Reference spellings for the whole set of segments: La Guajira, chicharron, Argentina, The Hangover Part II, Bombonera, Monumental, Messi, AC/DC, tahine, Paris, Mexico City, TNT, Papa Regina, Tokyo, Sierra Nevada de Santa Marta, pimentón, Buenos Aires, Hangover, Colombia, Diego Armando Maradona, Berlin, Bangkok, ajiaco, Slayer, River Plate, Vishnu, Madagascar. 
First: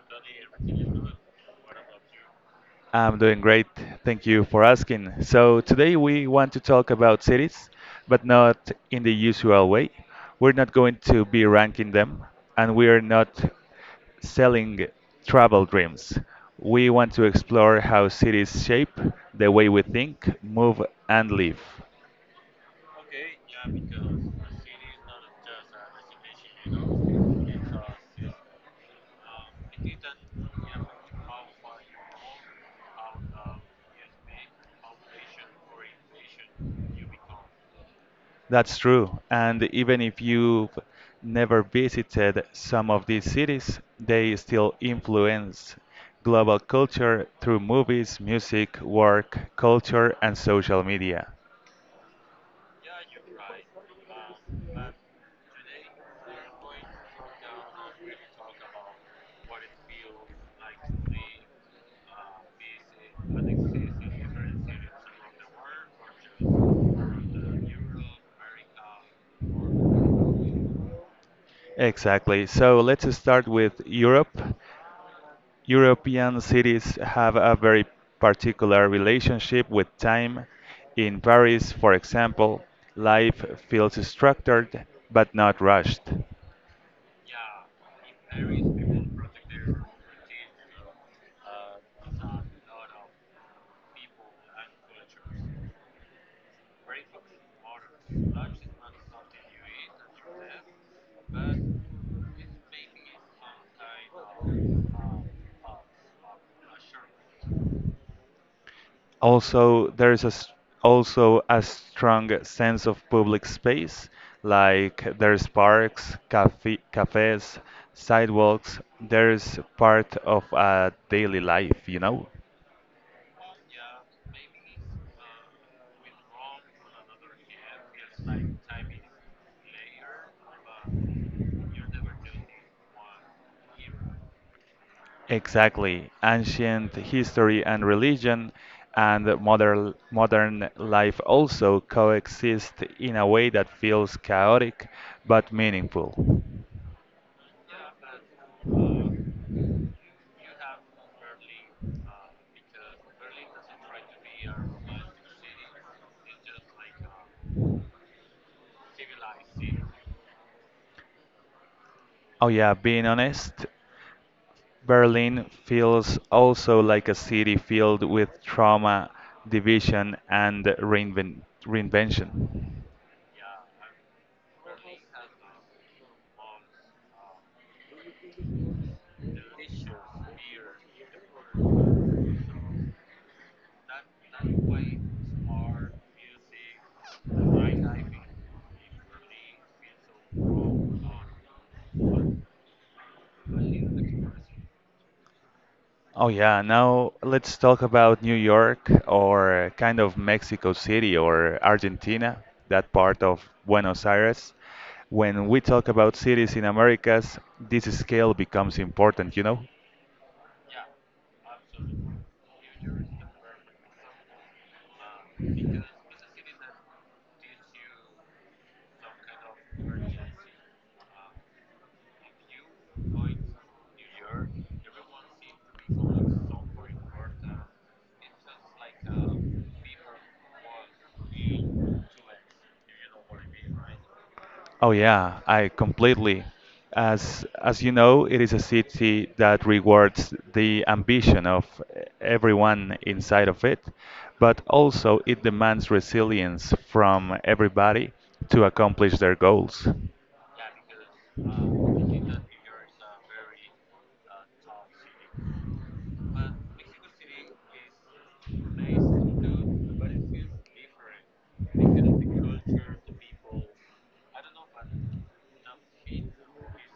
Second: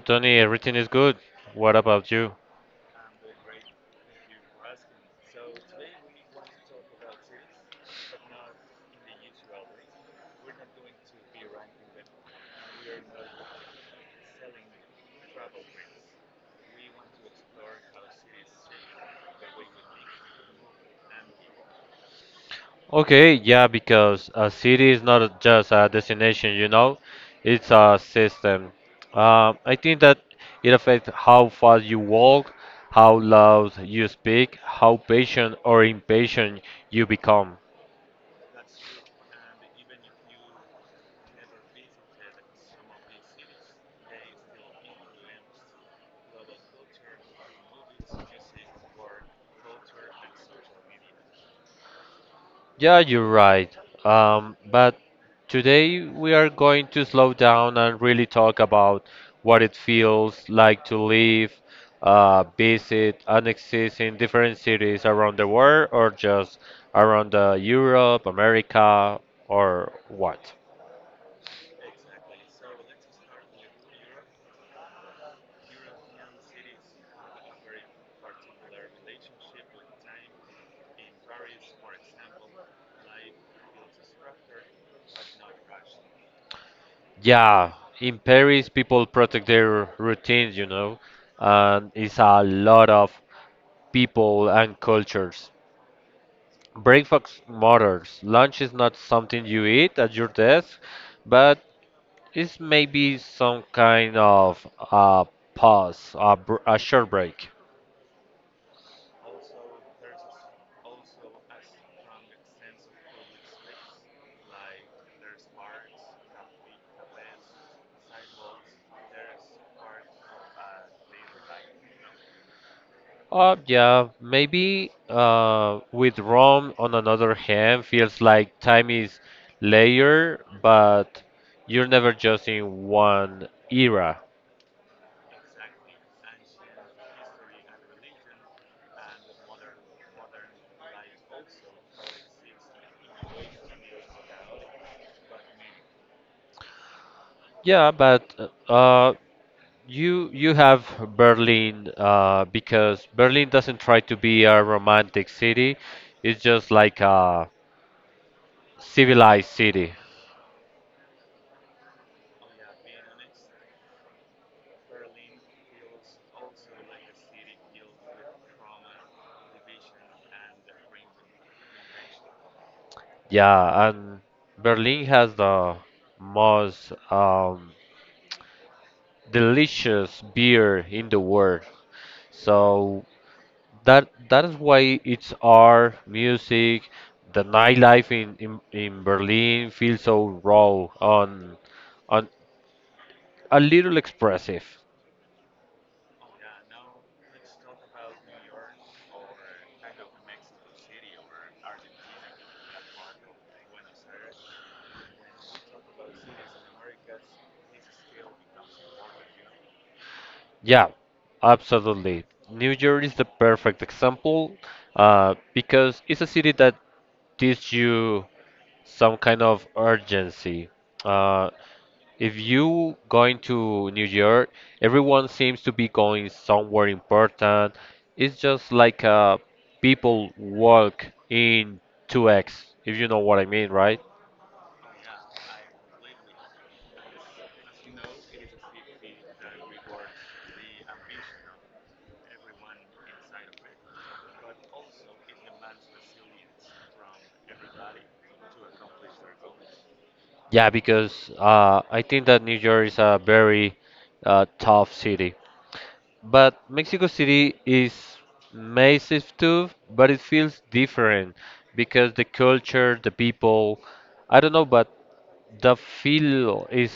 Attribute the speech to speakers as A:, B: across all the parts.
A: Tony. Everything is good. What about you?
B: I'm doing great. Thank you for asking. So, today we want to talk about cities, but not in the usual way. We're not going to be ranking them, and we are not selling travel dreams. We want to explore how cities shape the way we think, move, and live.
A: Okay, yeah, because a city is not just a destination, it's a system. I think that it affects how fast you walk, how loud you speak, how patient or impatient you become.
B: That's true. And even if you've never visited some of these cities, they still influence global culture through movies, music, work, culture, and social media.
A: Yeah, you're right. But today we are going to slow down and really talk about what it feels like to live, visit, and exist in different cities around the world or just around Europe, America, or what.
B: Exactly. So let's start with Europe. European cities have a very particular relationship with time. In Paris, for example, life feels structured but not rushed.
A: Yeah, in Paris, people protect their routines, and it's a lot of people and cultures. Breakfast matters. Lunch is not something you eat at your desk, but it's maybe some kind of uh, pause, a short break.
B: Also, there is a, s- also a strong sense of public space, like there's parks, cafes, sidewalks. There's part of a daily life, you know?
A: Yeah, maybe with Rome, on another hand, feels like time is layered, but you're never just in one era.
B: Exactly. Ancient history and religion and modern life also coexist in a way that feels chaotic but meaningful.
A: Yeah, but uh, you have Berlin because Berlin doesn't try to be a romantic city. It's just like a civilized city.
B: Oh yeah, being honest, Berlin feels also like a city filled with trauma, division, and reinvention.
A: Yeah, and Berlin has the most delicious beer in the world. So that is why it's our music, the nightlife in Berlin feels so raw on a little expressive.
B: Oh, yeah, now let's talk about New York or kind of Mexico City or Argentina, that part of Buenos Aires. When we talk about cities in Americas, this scale becomes important, you know?
A: Yeah, absolutely. New York is the perfect example because it's a city that gives you some kind of urgency. Uh, if you going to New York, everyone seems to be going somewhere important. It's just like people walk in 2x, if you know what I mean, right?
B: Oh yeah, I completely. As you know, it is a city that rewards the ambition of everyone inside of it, but also it demands resilience from everybody to accomplish their goals.
A: Yeah, because I think that New York is a very tough city. But Mexico City is massive too, but it feels different because the culture, the people, I don't know, but the feel is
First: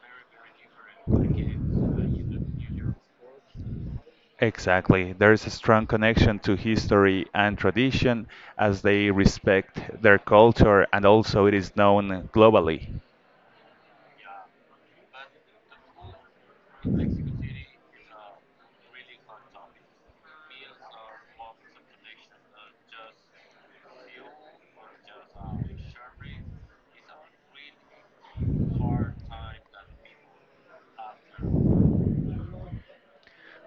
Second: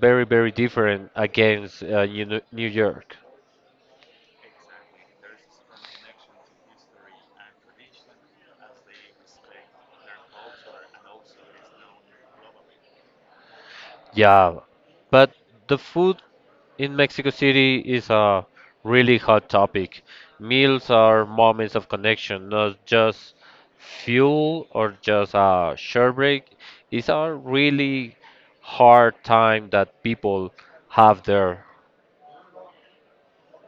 A: very, very different against you New York.
B: Exactly. There is a strong connection to history and tradition as they respect their culture and also it is known globally.
A: Yeah, but the food in Mexico City is a really hot topic. Meals are moments of connection, not just fuel or just a short break. It's a really hard time that people have there.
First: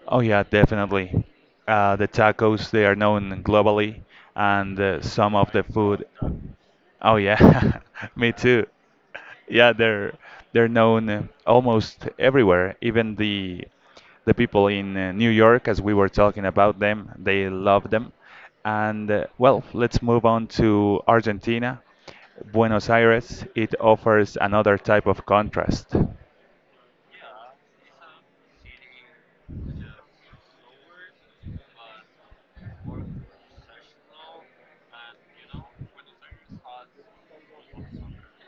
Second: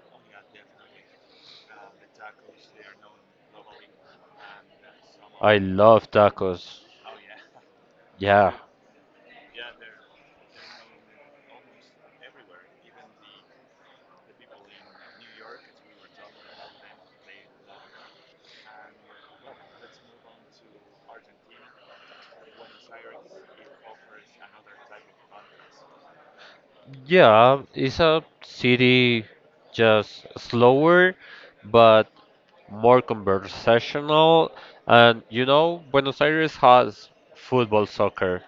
B: Oh yeah, definitely. The tacos, they are known globally, and some of
A: I
B: the food.
A: love tacos.
B: Oh yeah, me
A: Yeah.
B: too. Yeah, they're known almost everywhere. Even the people in New York, as we were talking about them, they love them. And let's move on to Argentina. Buenos Aires, it offers another type of contrast.
A: Yeah, it's a city just slower, but more conversational. And you know, Buenos Aires has football, soccer.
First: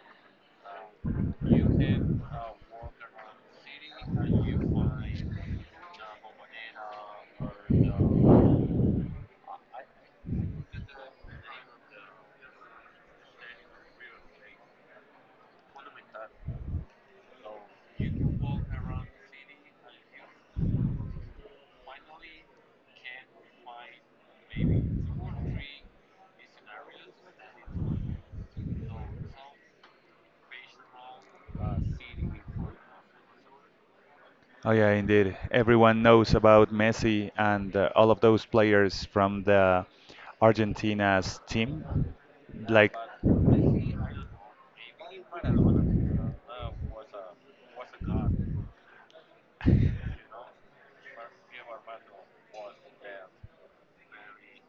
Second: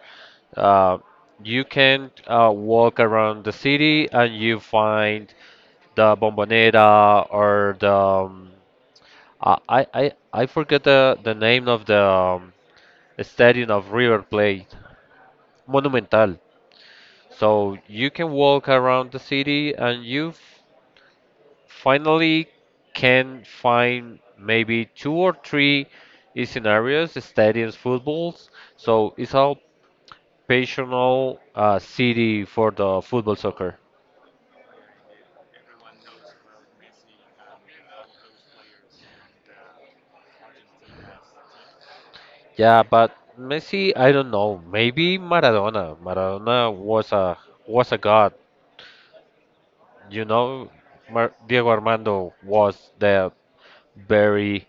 A: Uh, you can walk around the city and you find the Bombonera or the I forget the name of the stadium of River Plate, Monumental. So you can walk around the city and you finally can find maybe two or three scenarios, stadiums, footballs. So it's all passional city for the football soccer.
B: Oh yeah, indeed. Everyone knows about Messi and all of those players from the Argentina's team.
A: Yeah,
B: Like,
A: but Messi, I don't know. Maybe Maradona. Maradona was a god. You know, Mar Diego Armando was the very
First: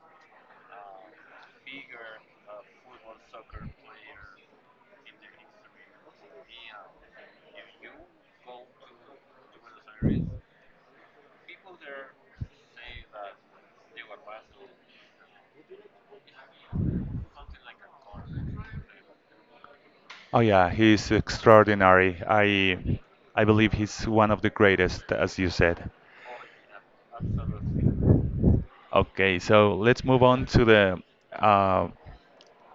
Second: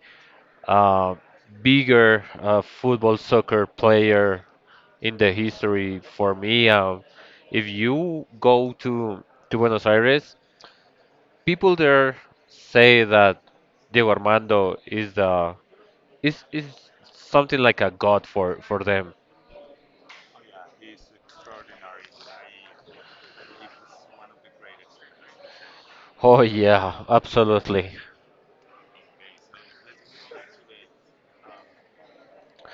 A: uh, bigger football soccer player in the history for me. If you go to Buenos Aires, people there say that Diego Armando is the is something like a god for them.
B: oh yeah, he's extraordinary. I believe he's one of the greatest, as you said.
A: Oh yeah, absolutely.
B: Okay, so let's move on to the uh,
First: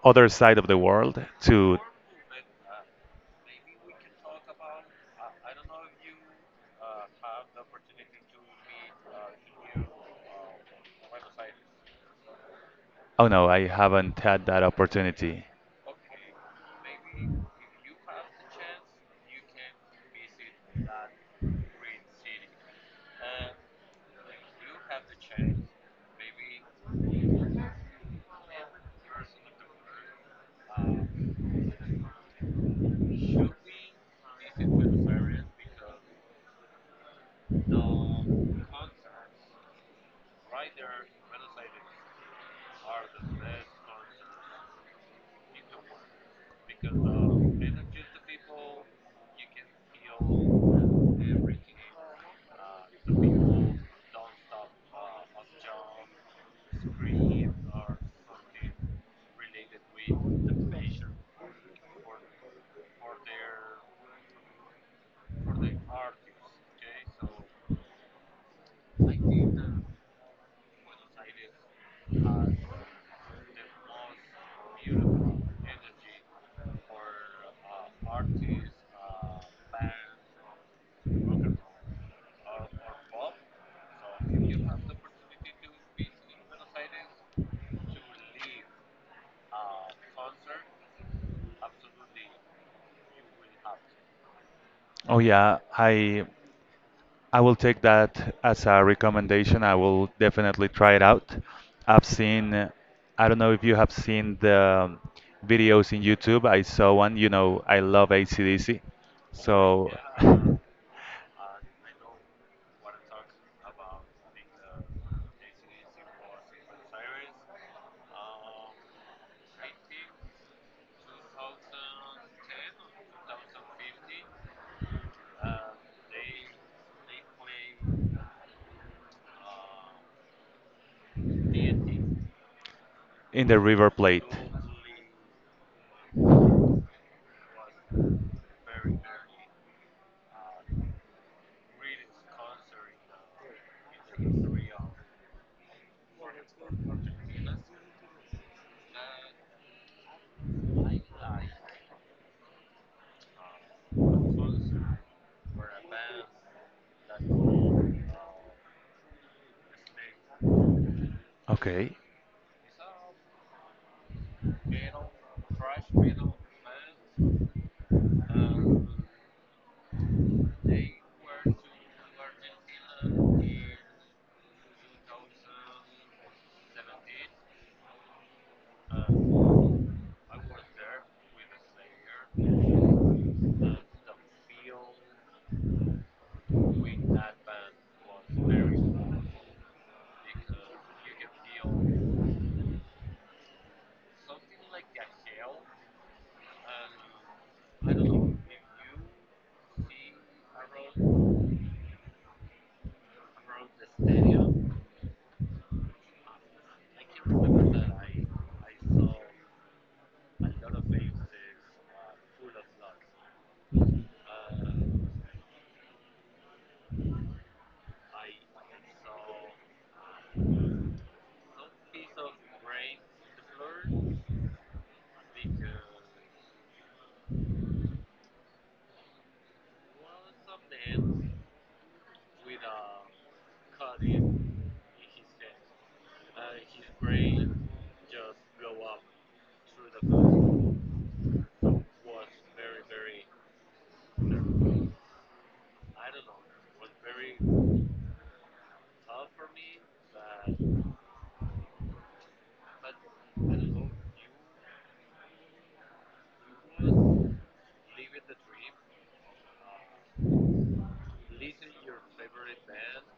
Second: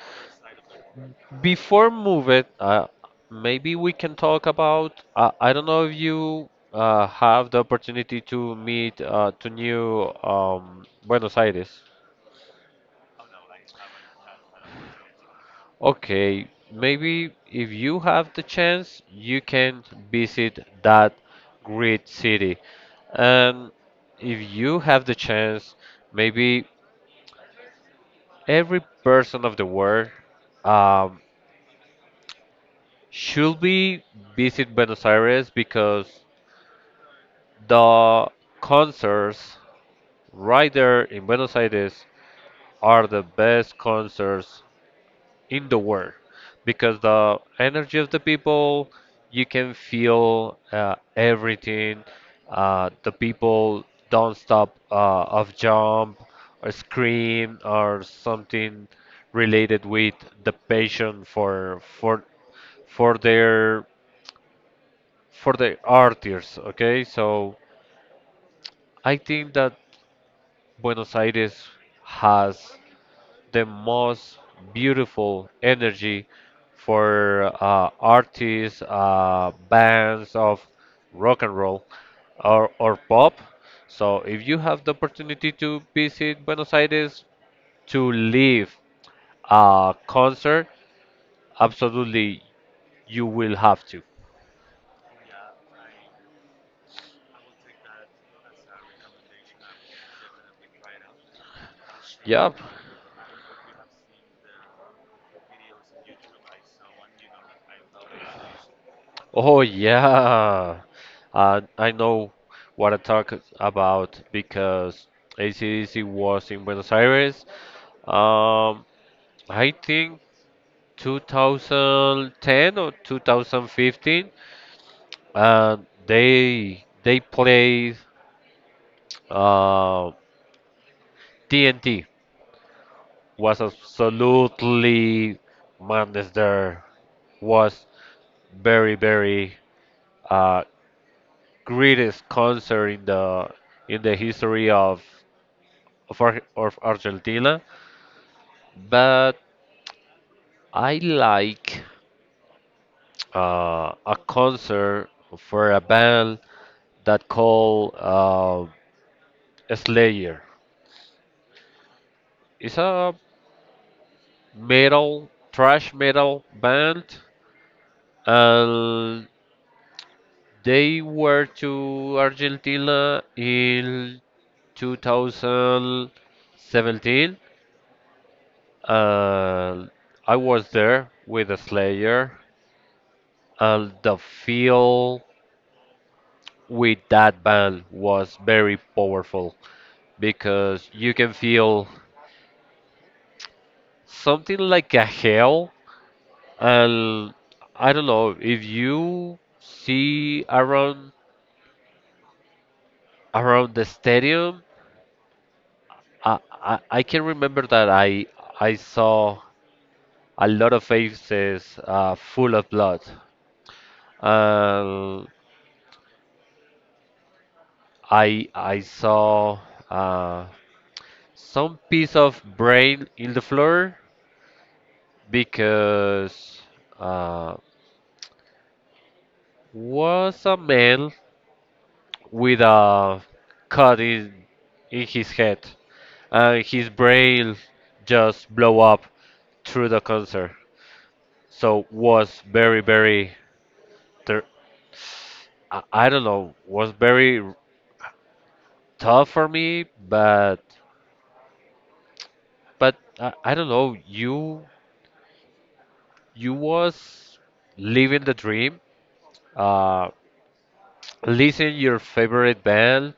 B: other side of the world to.
A: Before move it, maybe we can talk about. I don't know if you have the opportunity to meet to new Buenos Aires.
B: Oh no, I haven't had that opportunity.
A: Okay, maybe if you have the chance, you can visit that great city. And if you have the chance, maybe every person of the world um, should be visit Buenos Aires because the concerts right there in Buenos Aires are the best concerts in the world because the energy of the people you can feel everything the people don't stop of jump or scream or something related with the passion for their for their artists. Okay, so I think that Buenos Aires has the most beautiful energy for artists, bands of rock and roll or pop. So if you have the opportunity to visit Buenos Aires to live a concert, absolutely you will have to.
B: Oh yeah, I will take that as a recommendation. I will definitely try it out. I've seen,
A: Yep.
B: I don't know if you have seen the um, videos in YouTube. I saw one, you know, I love AC/DC.
A: Oh
B: So,
A: yeah. I know what I talk about because AC/DC was in Buenos Aires. Um, I think 2010 or 2015, and they played uh, TNT.
B: in the
A: Was
B: River Plate.
A: absolutely madness there. Was very very uh, greatest concert in the history of of Argentina. But I like a concert for a band that called. Slayer.
B: Okay.
A: It's a metal, thrash metal band, and they were to Argentina in 2017. And I was there with the Slayer, and the feel with that band was very powerful because you can feel something like a hell. And I don't know if you see around the stadium. I can remember that I saw a lot of faces full of blood. And I saw uh, some piece of brain in the floor because uh, was a man with a cut in his head. His brain just blow up through the concert, so was very very ter- I don't know was very tough for me, but I don't know you was living the dream. Uh, Listen your favorite band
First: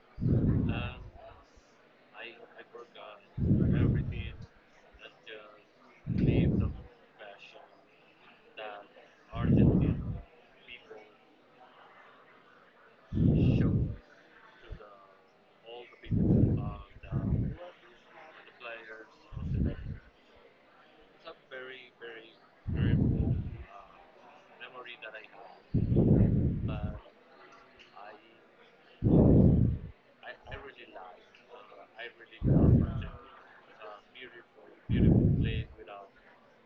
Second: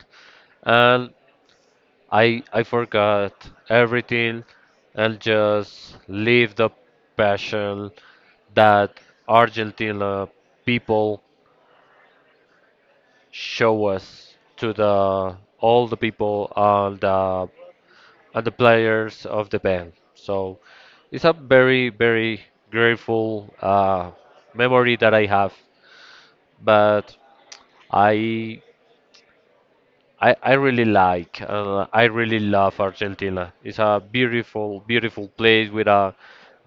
A: and I forgot everything and just live the passion that Argentina people show us to the all the people and the players of the band. So it's a very very grateful memory that I have. But I I really like I really love Argentina. It's a beautiful beautiful place with a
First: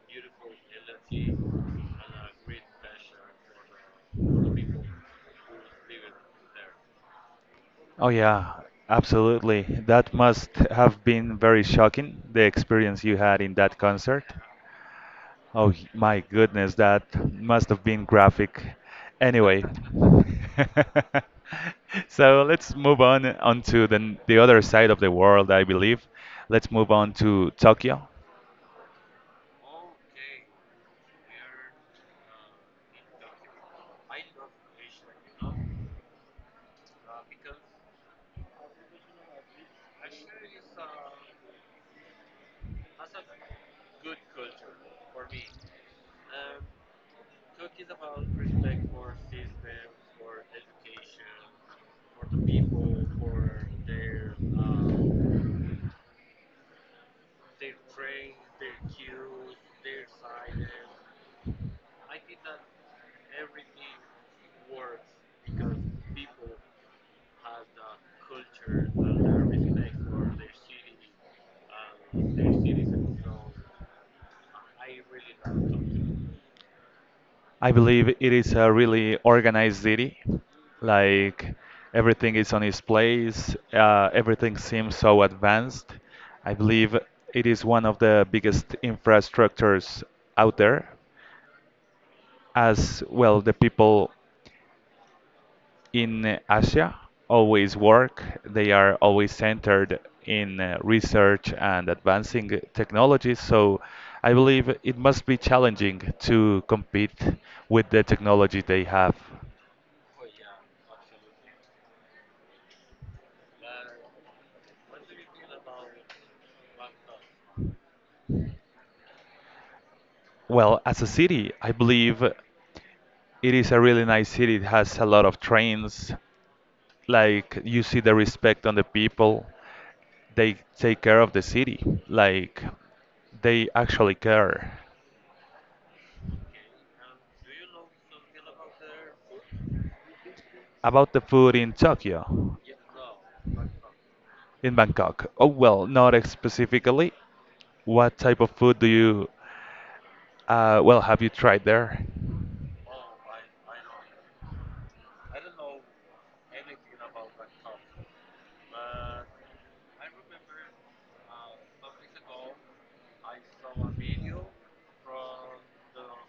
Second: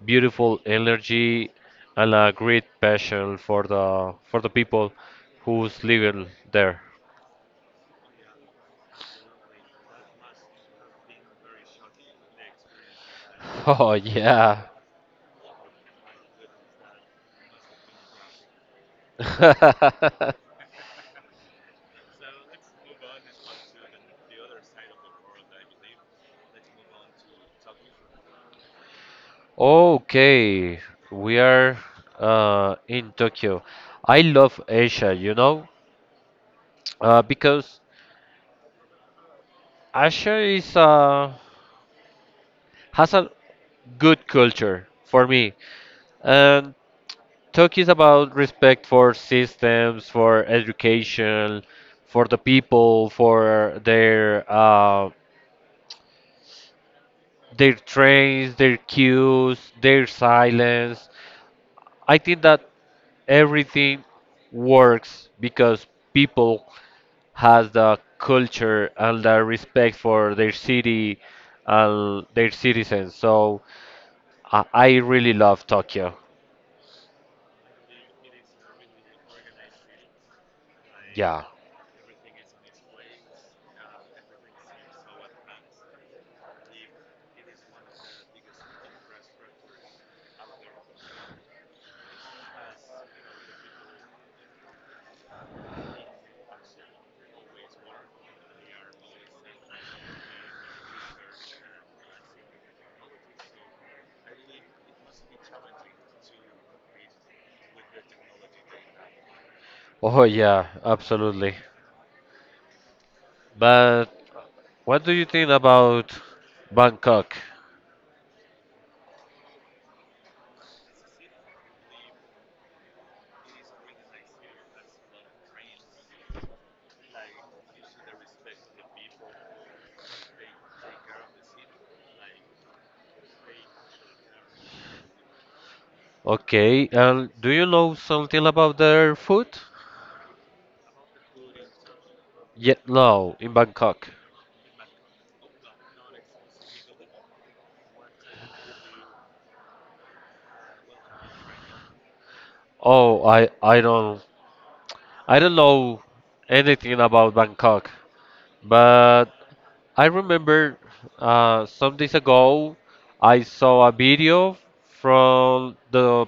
A: beautiful energy and a great passion for the people who's living there.
B: Oh yeah, absolutely. That must have been very shocking, the experience you had in that
A: Oh
B: concert.
A: yeah,
B: Oh y- my goodness, that must have been graphic. Anyway, so let's move on onto the other side of the world, I believe. Let's move on to Tokyo.
A: okay, we are in Tokyo. I love Asia, you know, because Asia is has a good culture for me, and Tokyo is about respect for systems, for education, for the people, for their trains, their queues, their silence. I think that everything works because people has the culture and the respect for their city and their citizens. So I really love Tokyo.
B: I believe it is a really organized city.
A: Yeah.
B: Like everything is on its place. Everything seems so advanced. I believe it is one of the biggest infrastructures out there. As well, the people in Asia always work. They are always centered in research and advancing technologies. So I believe it must be challenging to compete with the technology they have.
A: Oh yeah, absolutely. But what do you think about Bangkok?
B: Well, as a city, I believe it is a really nice city. It has a lot of trains. Like you see the respect on the people. They take care of the city. Like they actually care.
A: Okay, and do you know something about their food?
B: About the food in Tokyo,
A: Yeah, no, in Bangkok.
B: in Bangkok. Oh well, not specifically. What type of food do you, have you tried there?
A: Oh, I don't I don't know anything about Bangkok, but I remember some days ago I saw a video from the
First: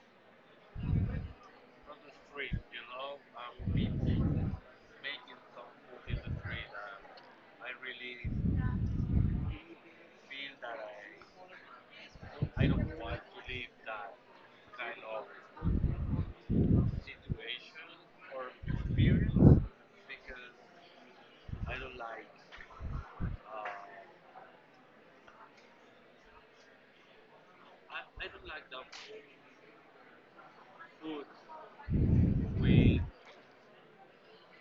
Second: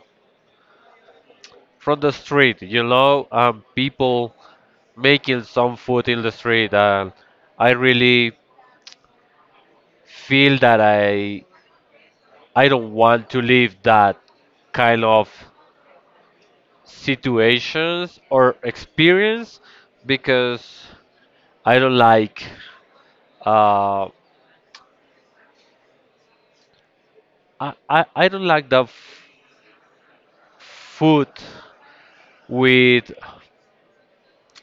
A: from the street, you know, people making some food in the street, and I really feel that I don't want to live that kind of situations or experience because I don't like uh, I don't like the food with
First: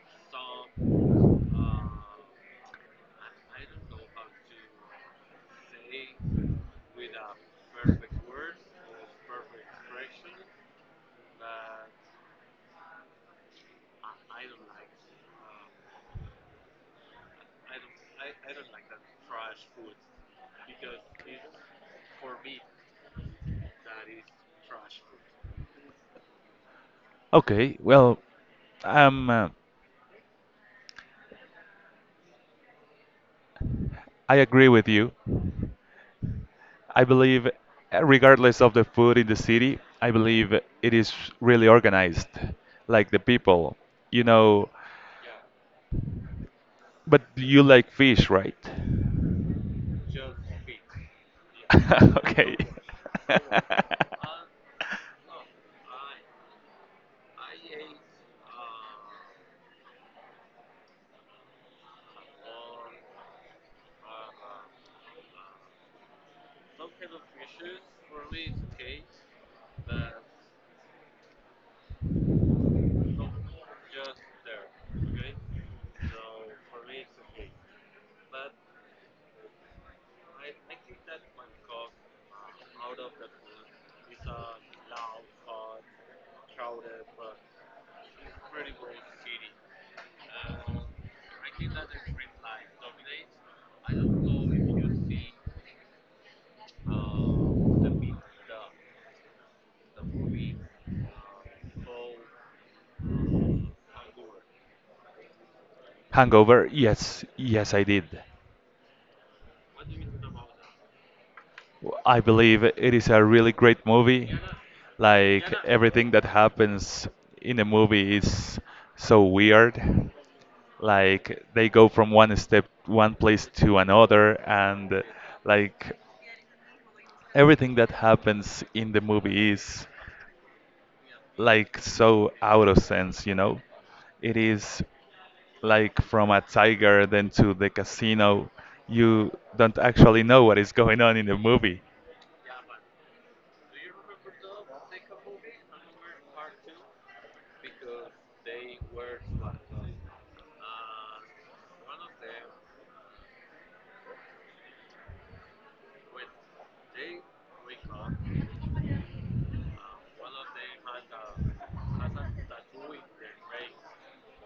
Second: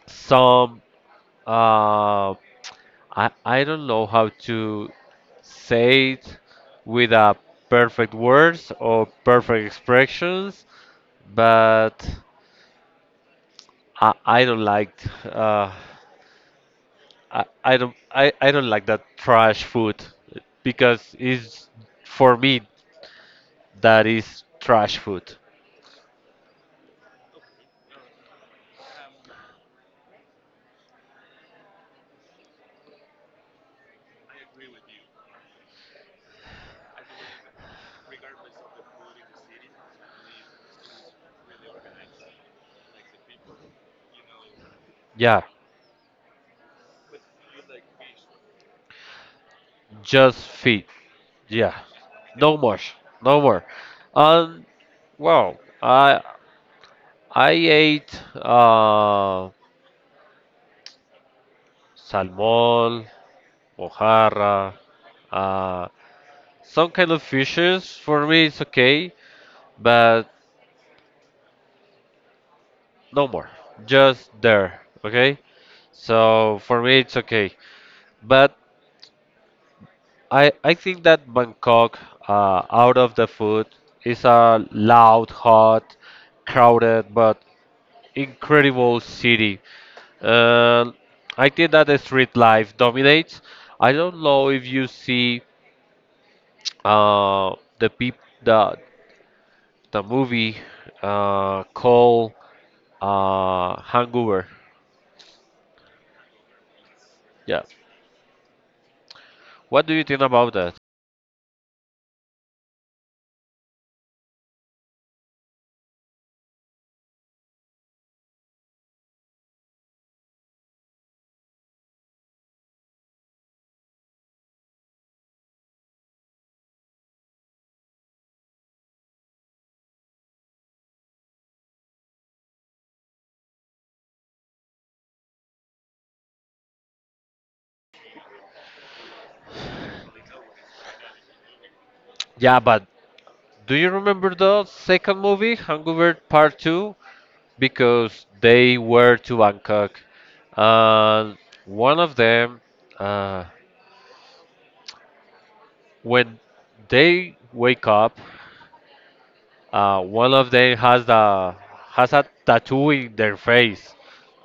A: some Uh, I don't know how to say it with a perfect words or perfect expressions, but I don't like uh I don't like that trash food because it's for me that is trash food.
B: Okay, well, um, uh, I agree with you. I believe, regardless of the food in the city, I believe it is really organized, like the people, you know.
A: Yeah,
B: But you like fish, right?
A: just feed. Yeah,
B: Okay.
A: no more, no more. Um, well, I ate. Salmon, mojarra, uh, some kind of fishes. For me, it's okay, but no more. Just there, okay? So for me, it's okay. But I think that Bangkok, out of the food, is a loud, hot, crowded, but incredible city. Uh, I think that the street life dominates. I don't know if you see the peop the the movie called Hangover.
B: Hangover? Yes,
A: Yeah.
B: yes, I did.
A: What do you think about that?
B: I believe it is a really great movie. Like everything that happens in the movie is so weird. Like they go from one step, one place to another, and like everything that happens in the movie is like so out of sense, you know? It is like from a tiger then to the casino. You don't actually know what is going on in the movie.
A: Yeah, but do you remember the second movie, Hangover Part 2? Because they were to Bangkok. And one of them, uh, when they wake up, one of them has a tattoo in their face.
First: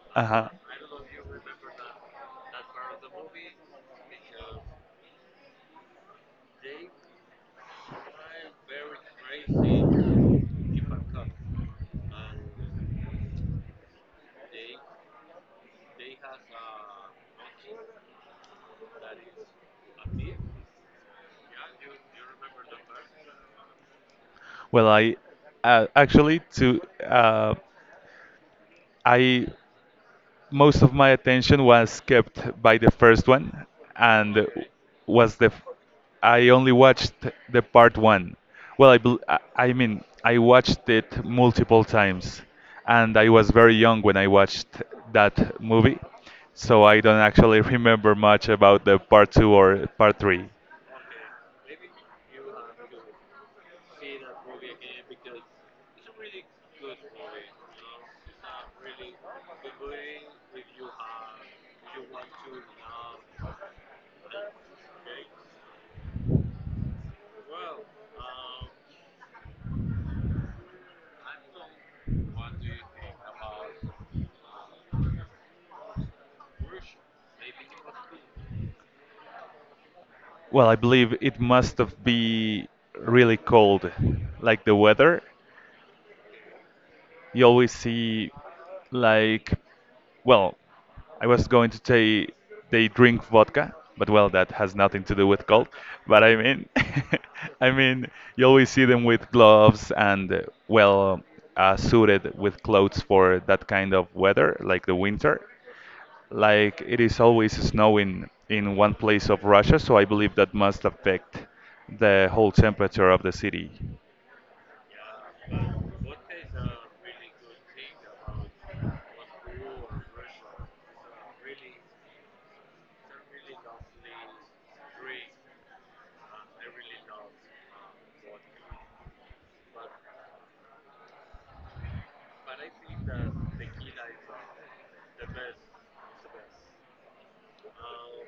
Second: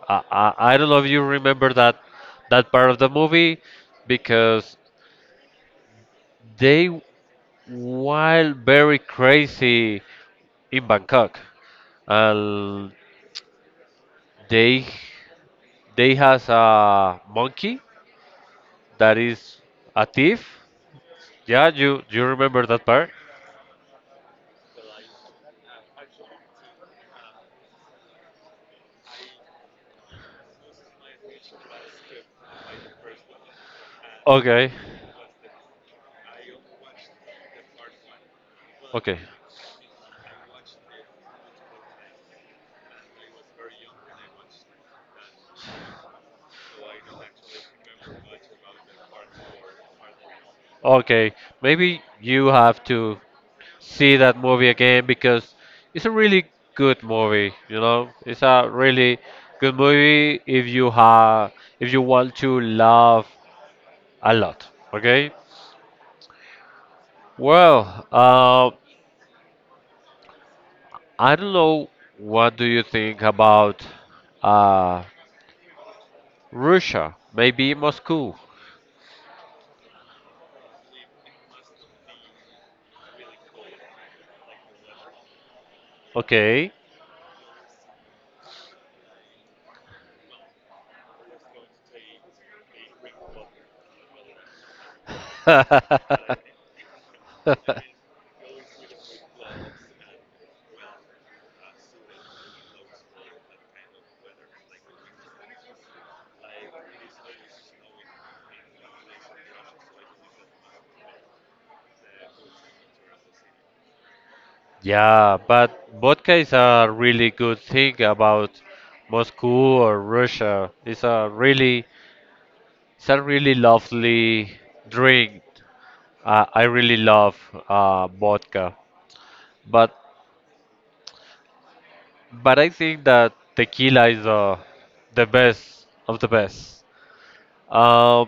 A: I,
B: Uh-huh.
A: I, I don't know if you remember that that part of the movie because they while very crazy in Bangkok. And they they has a monkey that is a thief. Yeah, you remember that part?
B: Well, I actually to uh, I Most of my attention was kept by the first one, and
A: Okay,
B: was the f- I only watched the part one. Well, I bel
A: okay,
B: I I mean I watched it multiple times, and I was very young when I watched that movie, so I don't actually remember much about the part two or part three.
A: okay. Maybe you have to see that movie again because it's a really good movie. You know, it's a really good movie if you have if you want to laugh a lot. Okay. Well, I don't know what do you think about uh, Russia, maybe Moscow.
B: Well, I believe it must have be really cold, like the weather.
A: Okay.
B: You always see, like, well, I was going to say they drink vodka, but well, that has nothing to do with cold. But I mean, I mean, you always see them with gloves and well, suited with clothes for that kind of weather, like the winter. Like it is always snowing in one place of Russia, so I believe that must affect the whole temperature of the city.
A: Yeah, but vodka is a really good thing about Moscow or Russia. It's a really lovely drink. I really love vodka, but but I think that tequila is the best of the best. Uh,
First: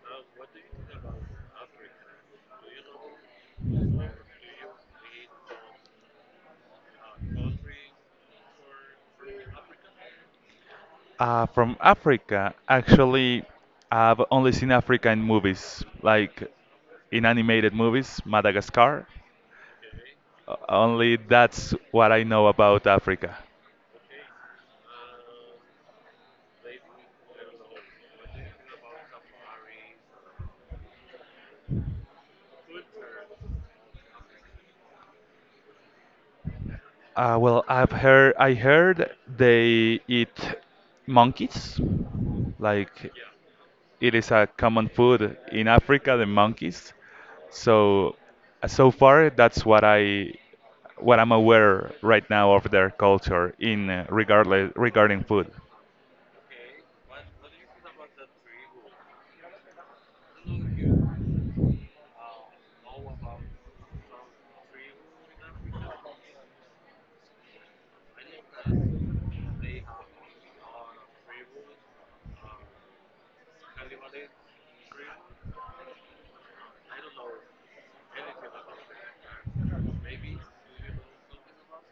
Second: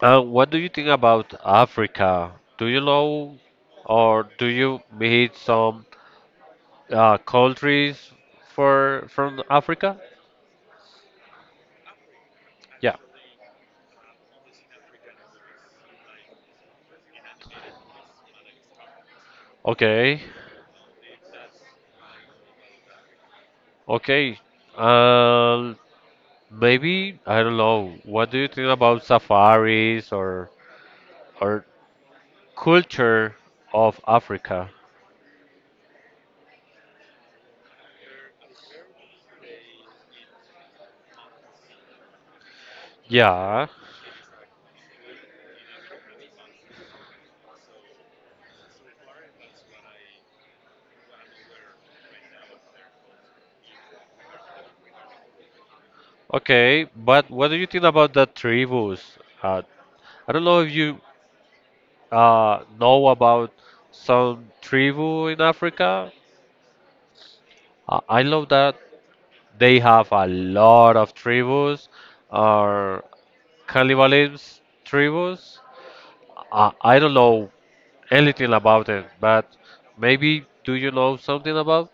A: What do you think about Africa? Do you know or do you meet some countries for from Africa?
B: From Africa,
A: Yeah.
B: actually, I've only seen Africa in movies, like in animated movies, Madagascar.
A: Okay.
B: Only that's what I know about Africa.
A: Okay. Uh, Maybe I don't know. What do you think about safaris or culture of Africa?
B: Well, I heard they eat monkeys, like
A: Yeah.
B: it is a common food in Africa, the monkeys. So, so far, that's what I what I'm aware right now of their culture in regardless regarding food.
A: Okay. But what do you think about the tribus? Uh, I don't know if you know about some tribu in Africa. I love that they have a lot of tribus or cannibalism tribus. I don't know anything about it, but maybe do you know something about?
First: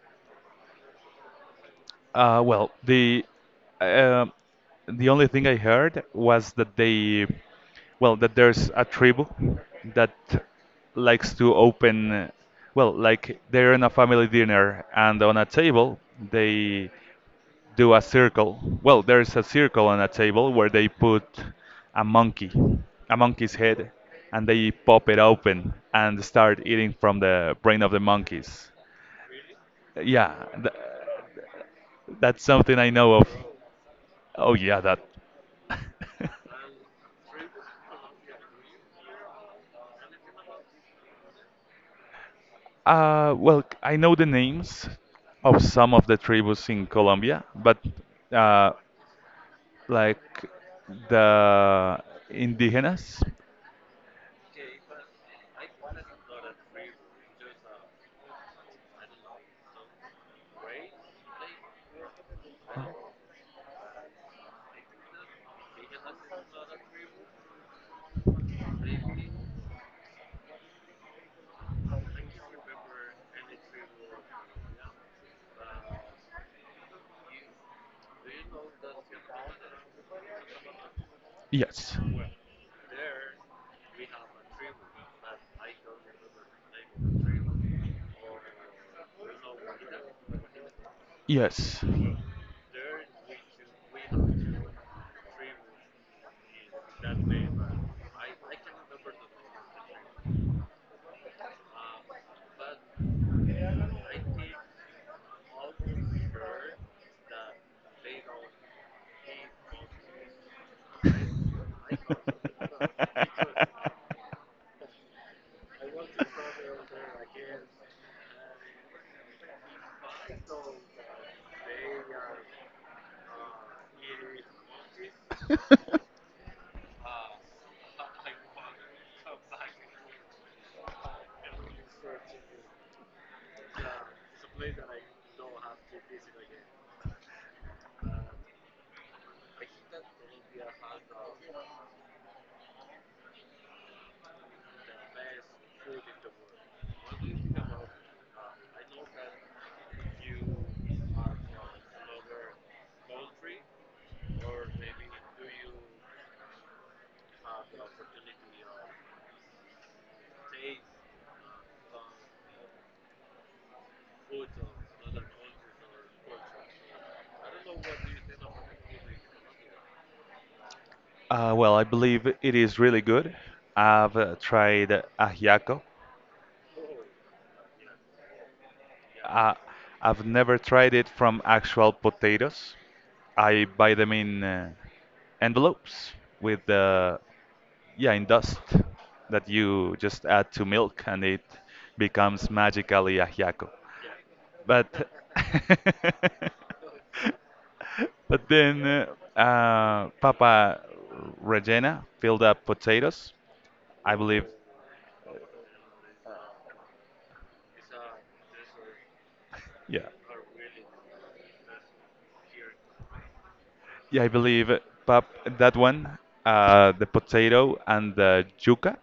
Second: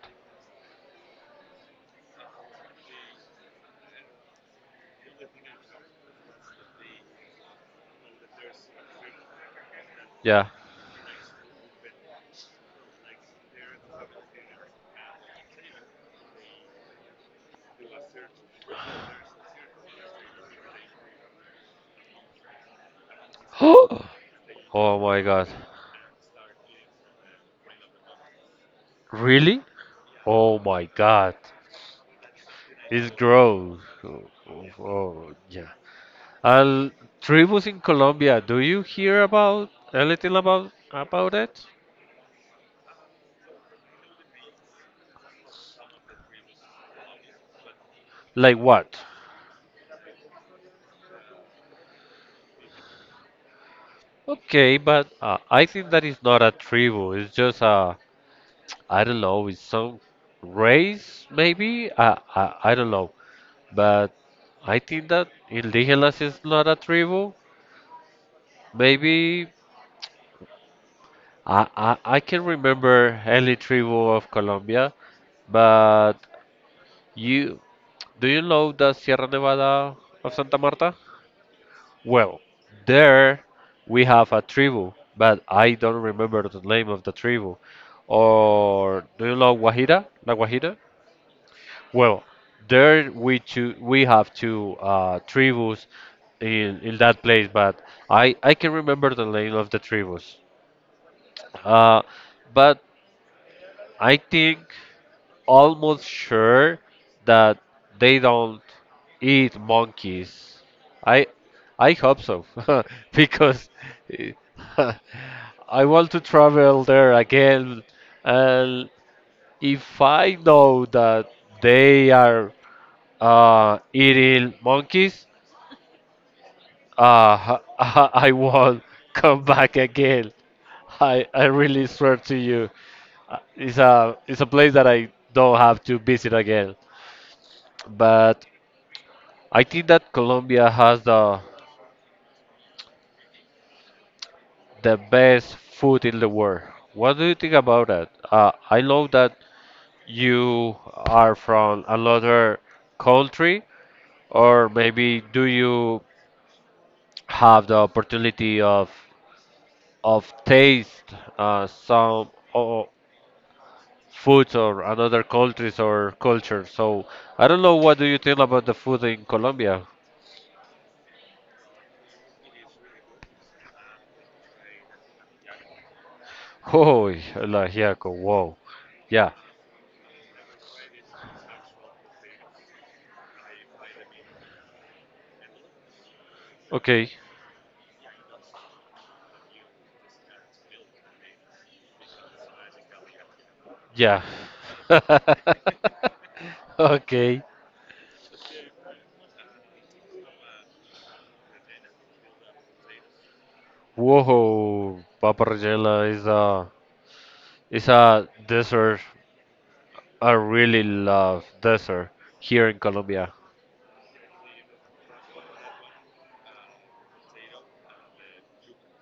B: Uh, well, the uh, the only thing I heard was that they, well, that there's a tribe that
A: Yeah.
B: likes to open, well, like they're in a family dinner and on a table they do a circle. Well, there's a circle on a table where they put a monkey, a monkey's head,
A: Oh
B: and they pop it
A: my god.
B: open and start eating from the brain of the monkeys.
A: Really?
B: Yeah,
A: Oh my god.
B: that's something I know
A: It's
B: of.
A: gross. Oh,
B: Oh, yeah,
A: oh,
B: that.
A: oh, yeah. Al tribus in Colombia, do you hear about anything about it?
B: Well, I know the names of some of the tribus in Colombia, but
A: Like
B: uh,
A: what?
B: like the indigenous.
A: Okay, but I think that is not a tribu. It's just a I don't know. It's some race maybe. I don't know. But I think that indigenous is not a tribu. Maybe I can remember any tribu of Colombia, but you do you know the Sierra Nevada of Santa Marta?
B: Yes.
A: Well, there we have a tribu, but I don't remember the name of the tribu. Or do you know Guajira? La Guajira?
B: Yes.
A: Well, we have two tribus in that place, but I can remember the name of the tribus. Uh, but I think almost sure that they don't eat monkeys. I I hope so because I want to travel there again and if I know that they are eating monkeys, I won't come back again. I really swear to you, it's a place that I don't have to visit again. But I think that Colombia has the best food in the world. What do you think about that? I know that you are from another country, or maybe do you have the opportunity of taste some o foods or another countries or culture? So I don't know. What do you think about the food in Colombia?
B: Well, I believe it is really good. I've tried ajiaco.
A: Oh, la Giaco, wow. Yeah.
B: Uh, I've never tried it from actual potatoes. I buy them in envelopes with
A: Okay.
B: the, yeah, in dust that you just add to milk and it becomes magically ajiaco.
A: Yeah.
B: But
A: Okay.
B: but then Papa Regina filled up potatoes. I believe,
A: Whoa, Paparella is a dessert.
B: yeah,
A: I really love dessert here in Colombia.
B: yeah, I believe Pap that one, the potato and the yuca,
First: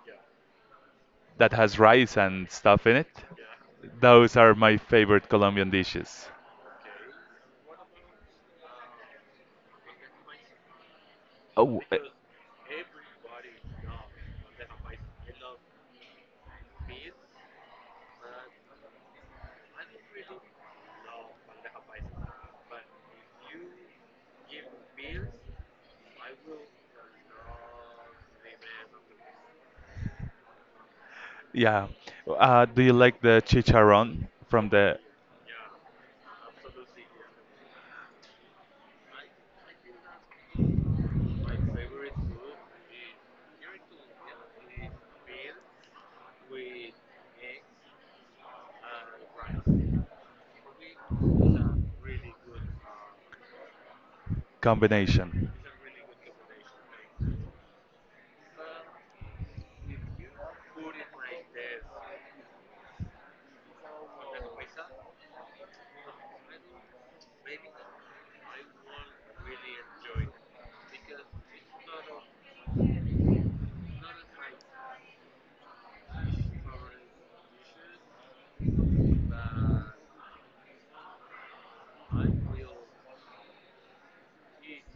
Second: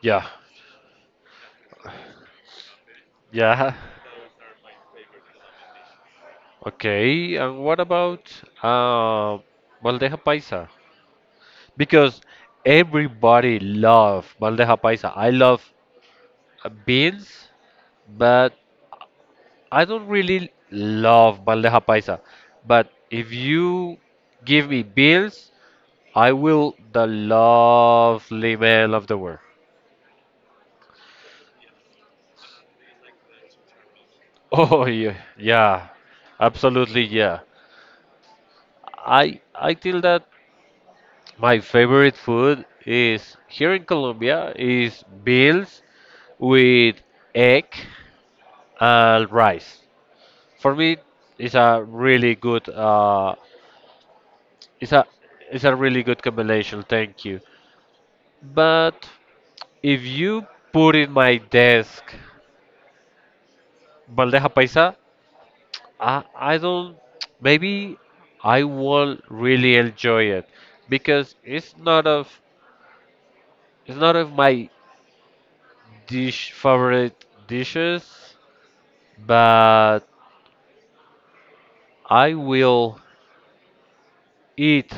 A: Yeah,
B: that has rice and stuff in it.
A: yeah.
B: Those are my favorite Colombian dishes.
A: Okay, and what about uh, bandeja paisa?
B: Oh, uh,
A: Because everybody love bandeja paisa. I love beans, but I don't really love bandeja paisa. But if you give me beans, I will the lovely man of the world.
B: yeah. Do you like the chicharron from
A: Oh
B: the
A: yeah, yeah, absolutely yeah. I feel that my favorite food is here in Colombia is bills with egg and rice. For me, it's a really good it's a
B: combination?
A: it's a really good combination. Thank you. But if you put in my desk bandeja paisa, I don't maybe I will really enjoy it because it's not of my dish favorite dishes, but I will eat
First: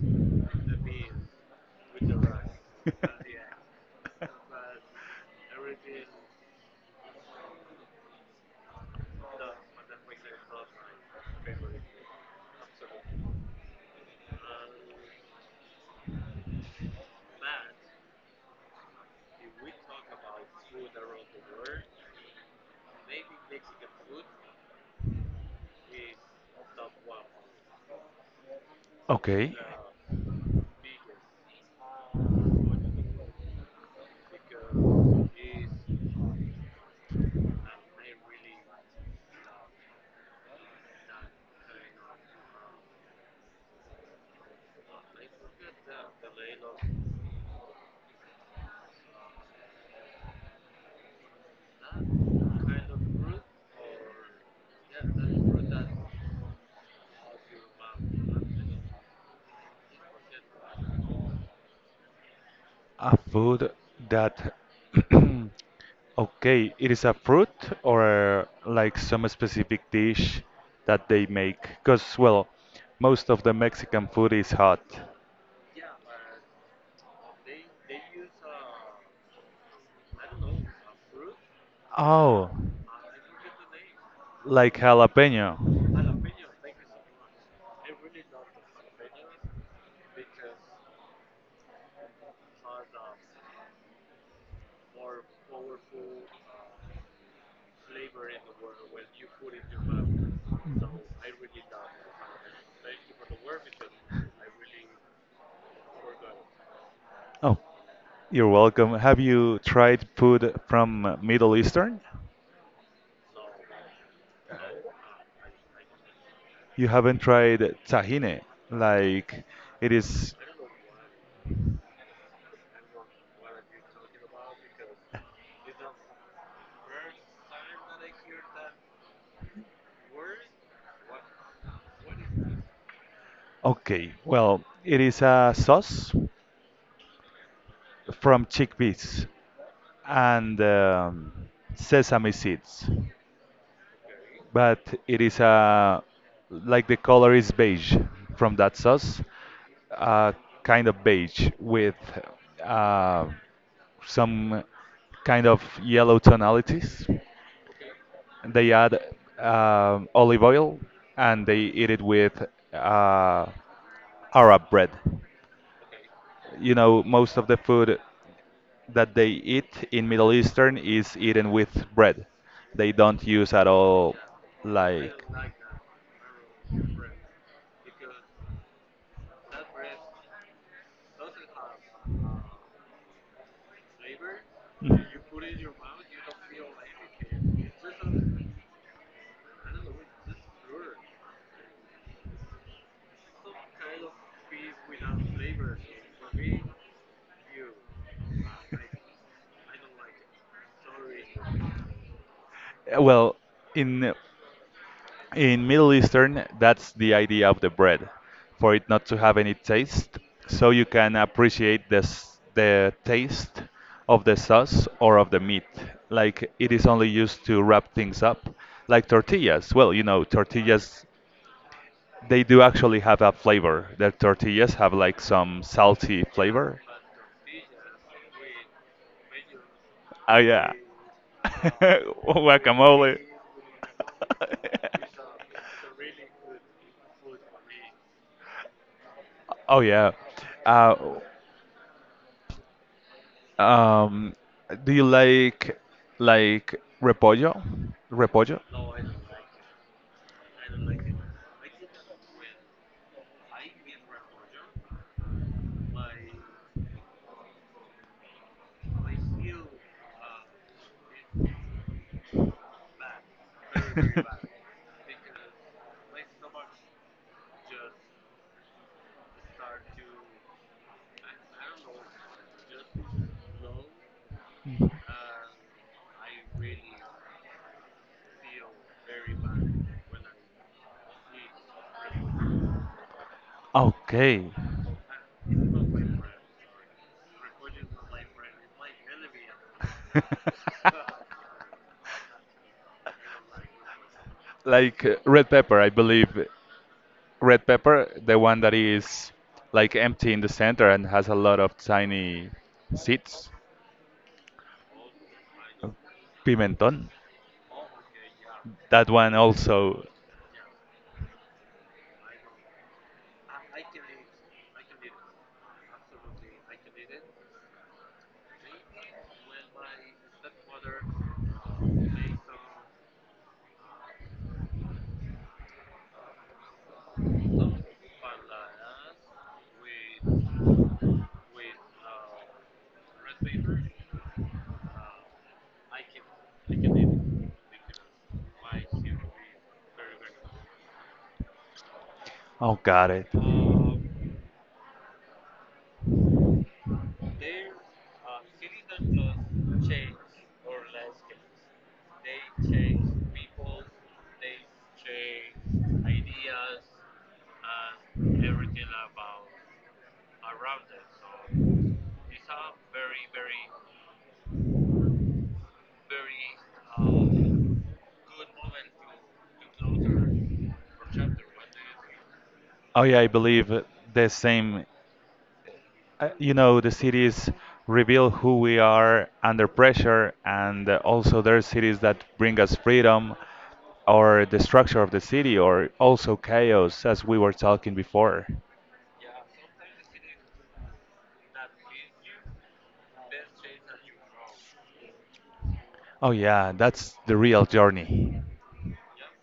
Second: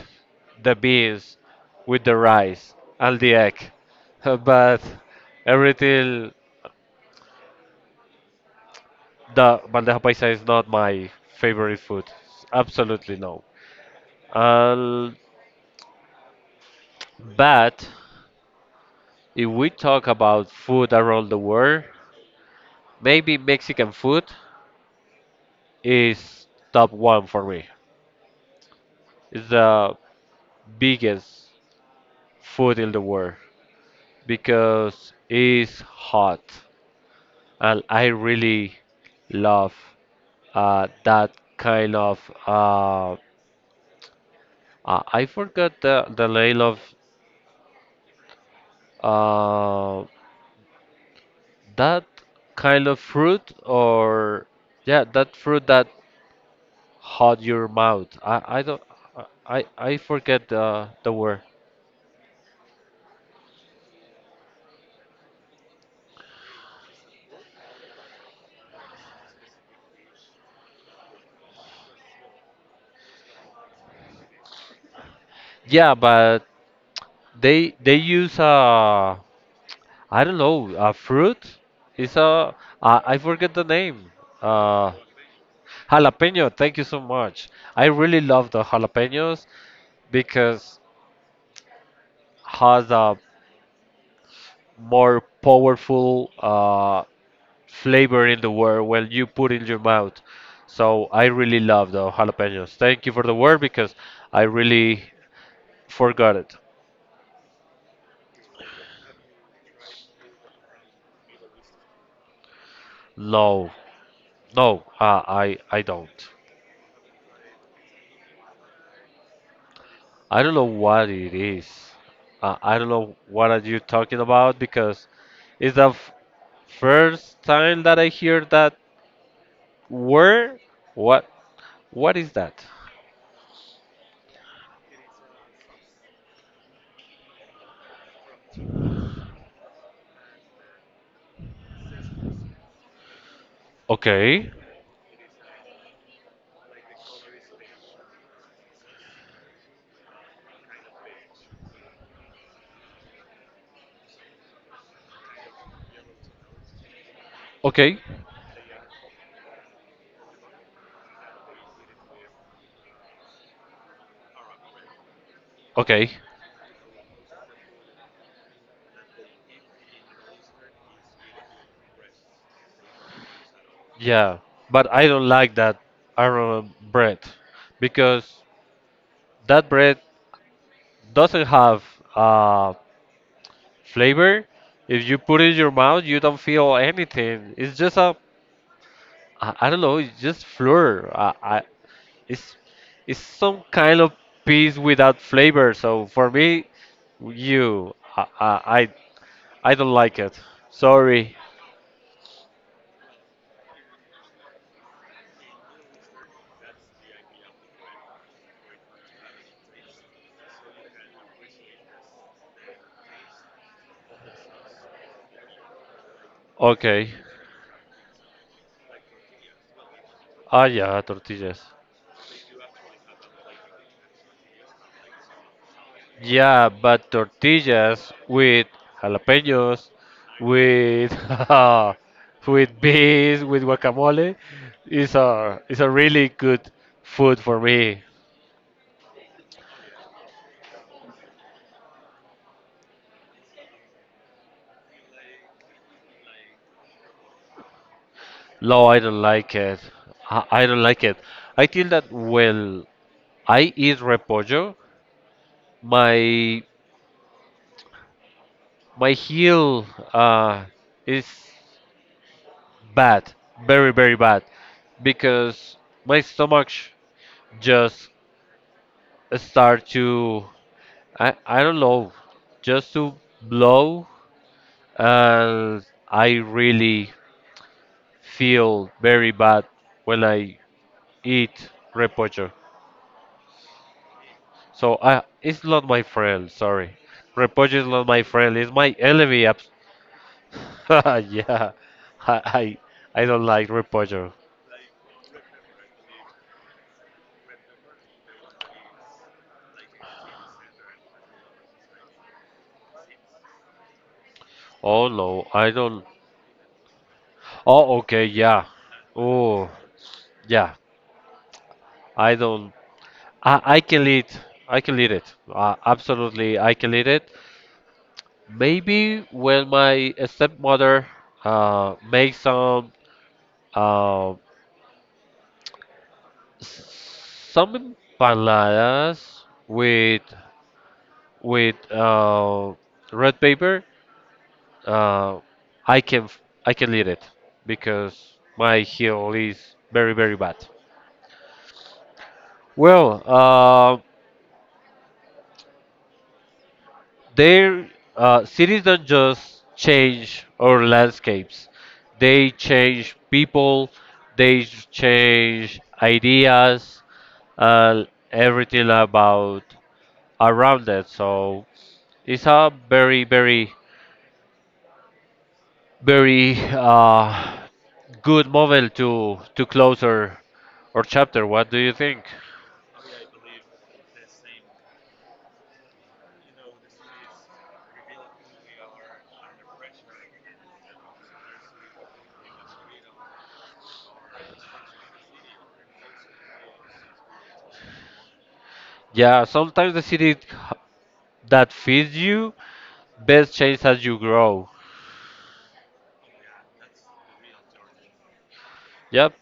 A: the beans with the rice and the egg. But everything the bandeja paisa is not my favorite food. Absolutely no. Uh, but if we talk about food around the world, maybe Mexican food is top one for me. It's
B: Okay.
A: the biggest food in the world because it's hot and I really love that kind of uh, I forgot the name of uh, that kind of fruit or yeah that fruit that hot your mouth, I don't I forget the word.
B: A food that, okay, it is a fruit or like some specific dish that they make? Because, well, most of the Mexican food is hot.
A: Yeah, but they use a I don't know a fruit. It's
B: Oh,
A: a I forget the name.
B: like
A: Uh,
B: jalapeno.
A: jalapeno. Thank you so much. I really love the jalapenos because has a more powerful flavor in the word when you put in your mouth. So I really love the jalapenos. Thank you for the word because I really forgot it.
B: Oh, you're welcome. Have you tried food from Middle Eastern?
A: No, no, I don't.
B: You haven't tried tahine. Like, it is,
A: I don't know what it is. I don't know what are you talking about because it's first time that I hear that word. What what is that?
B: okay, well, it is a sauce from chickpeas and sesame seeds.
A: Okay,
B: But it is a like the color is beige from that sauce, uh, kind of beige with uh, some kind of yellow tonalities.
A: okay,
B: They add olive oil and they eat it with uh, Arab bread.
A: okay.
B: You know, most of the food that they eat in Middle Eastern is eaten with bread. They don't use at all
A: Yeah, but I
B: like
A: don't like that Arnold bread because that bread doesn't have uh, flavor. If you put it in your mouth, you don't feel anything. It's just a
B: Mhm.
A: I don't know. It's just flour. It's some kind of peas without flavor. So for me, you, I don't like it. Sorry.
B: Well, in In Middle Eastern, that's the idea of the bread, for it not to have any taste, so you can appreciate this, the taste of the sauce or of the meat. Like it is only
A: Okay.
B: used to wrap things up, like tortillas. Well, you know,
A: Ah, yeah,
B: tortillas,
A: tortillas.
B: they do actually have a flavor. The tortillas have like some salty
A: Yeah,
B: flavor.
A: but tortillas with jalapenos,
B: Oh yeah,
A: with with
B: guacamole.
A: beans, with guacamole, is a really good food for me.
B: Oh yeah. Uh, um, do you like repollo? Repollo?
A: No, I don't like it. I don't like it. I think that well, I eat repollo, my my heel uh, is bad, very very bad, because my stomach just start to I don't know, just to blow, and I really feel very bad when I eat repocho.
B: Okay.
A: So I it's not my friend. Sorry, repocho is not my friend. It's my enemy. Abs- yeah, I I I don't like repocho.
B: Like red pepper, I believe. Red pepper, the one that is like empty in the center and has a lot of tiny seeds.
A: Oh no, I don't.
B: Pimentón.
A: Oh, okay, yeah.
B: That one
A: Oh,
B: also.
A: yeah. I don't. I can lead. I can lead it. Absolutely, I can lead it. Maybe when my stepmother makes some uh some empanadas with with uh red paper, uh, I can lead it because my heel is very very bad.
B: Oh, got
A: Well,
B: it.
A: their cities don't just change our landscapes, they change people, they change ideas, uh, everything about around it, so it's a very very very good model to close our chapter. What do you think?
B: Oh yeah, I believe the same. You know, the cities reveal who we are under pressure, and also there are cities that bring us freedom, or the structure of the city, or also chaos, as we were talking before.
A: Yeah, sometimes the city that feeds you best changes as you grow.
B: Oh yeah, that's the real journey.
A: Yep.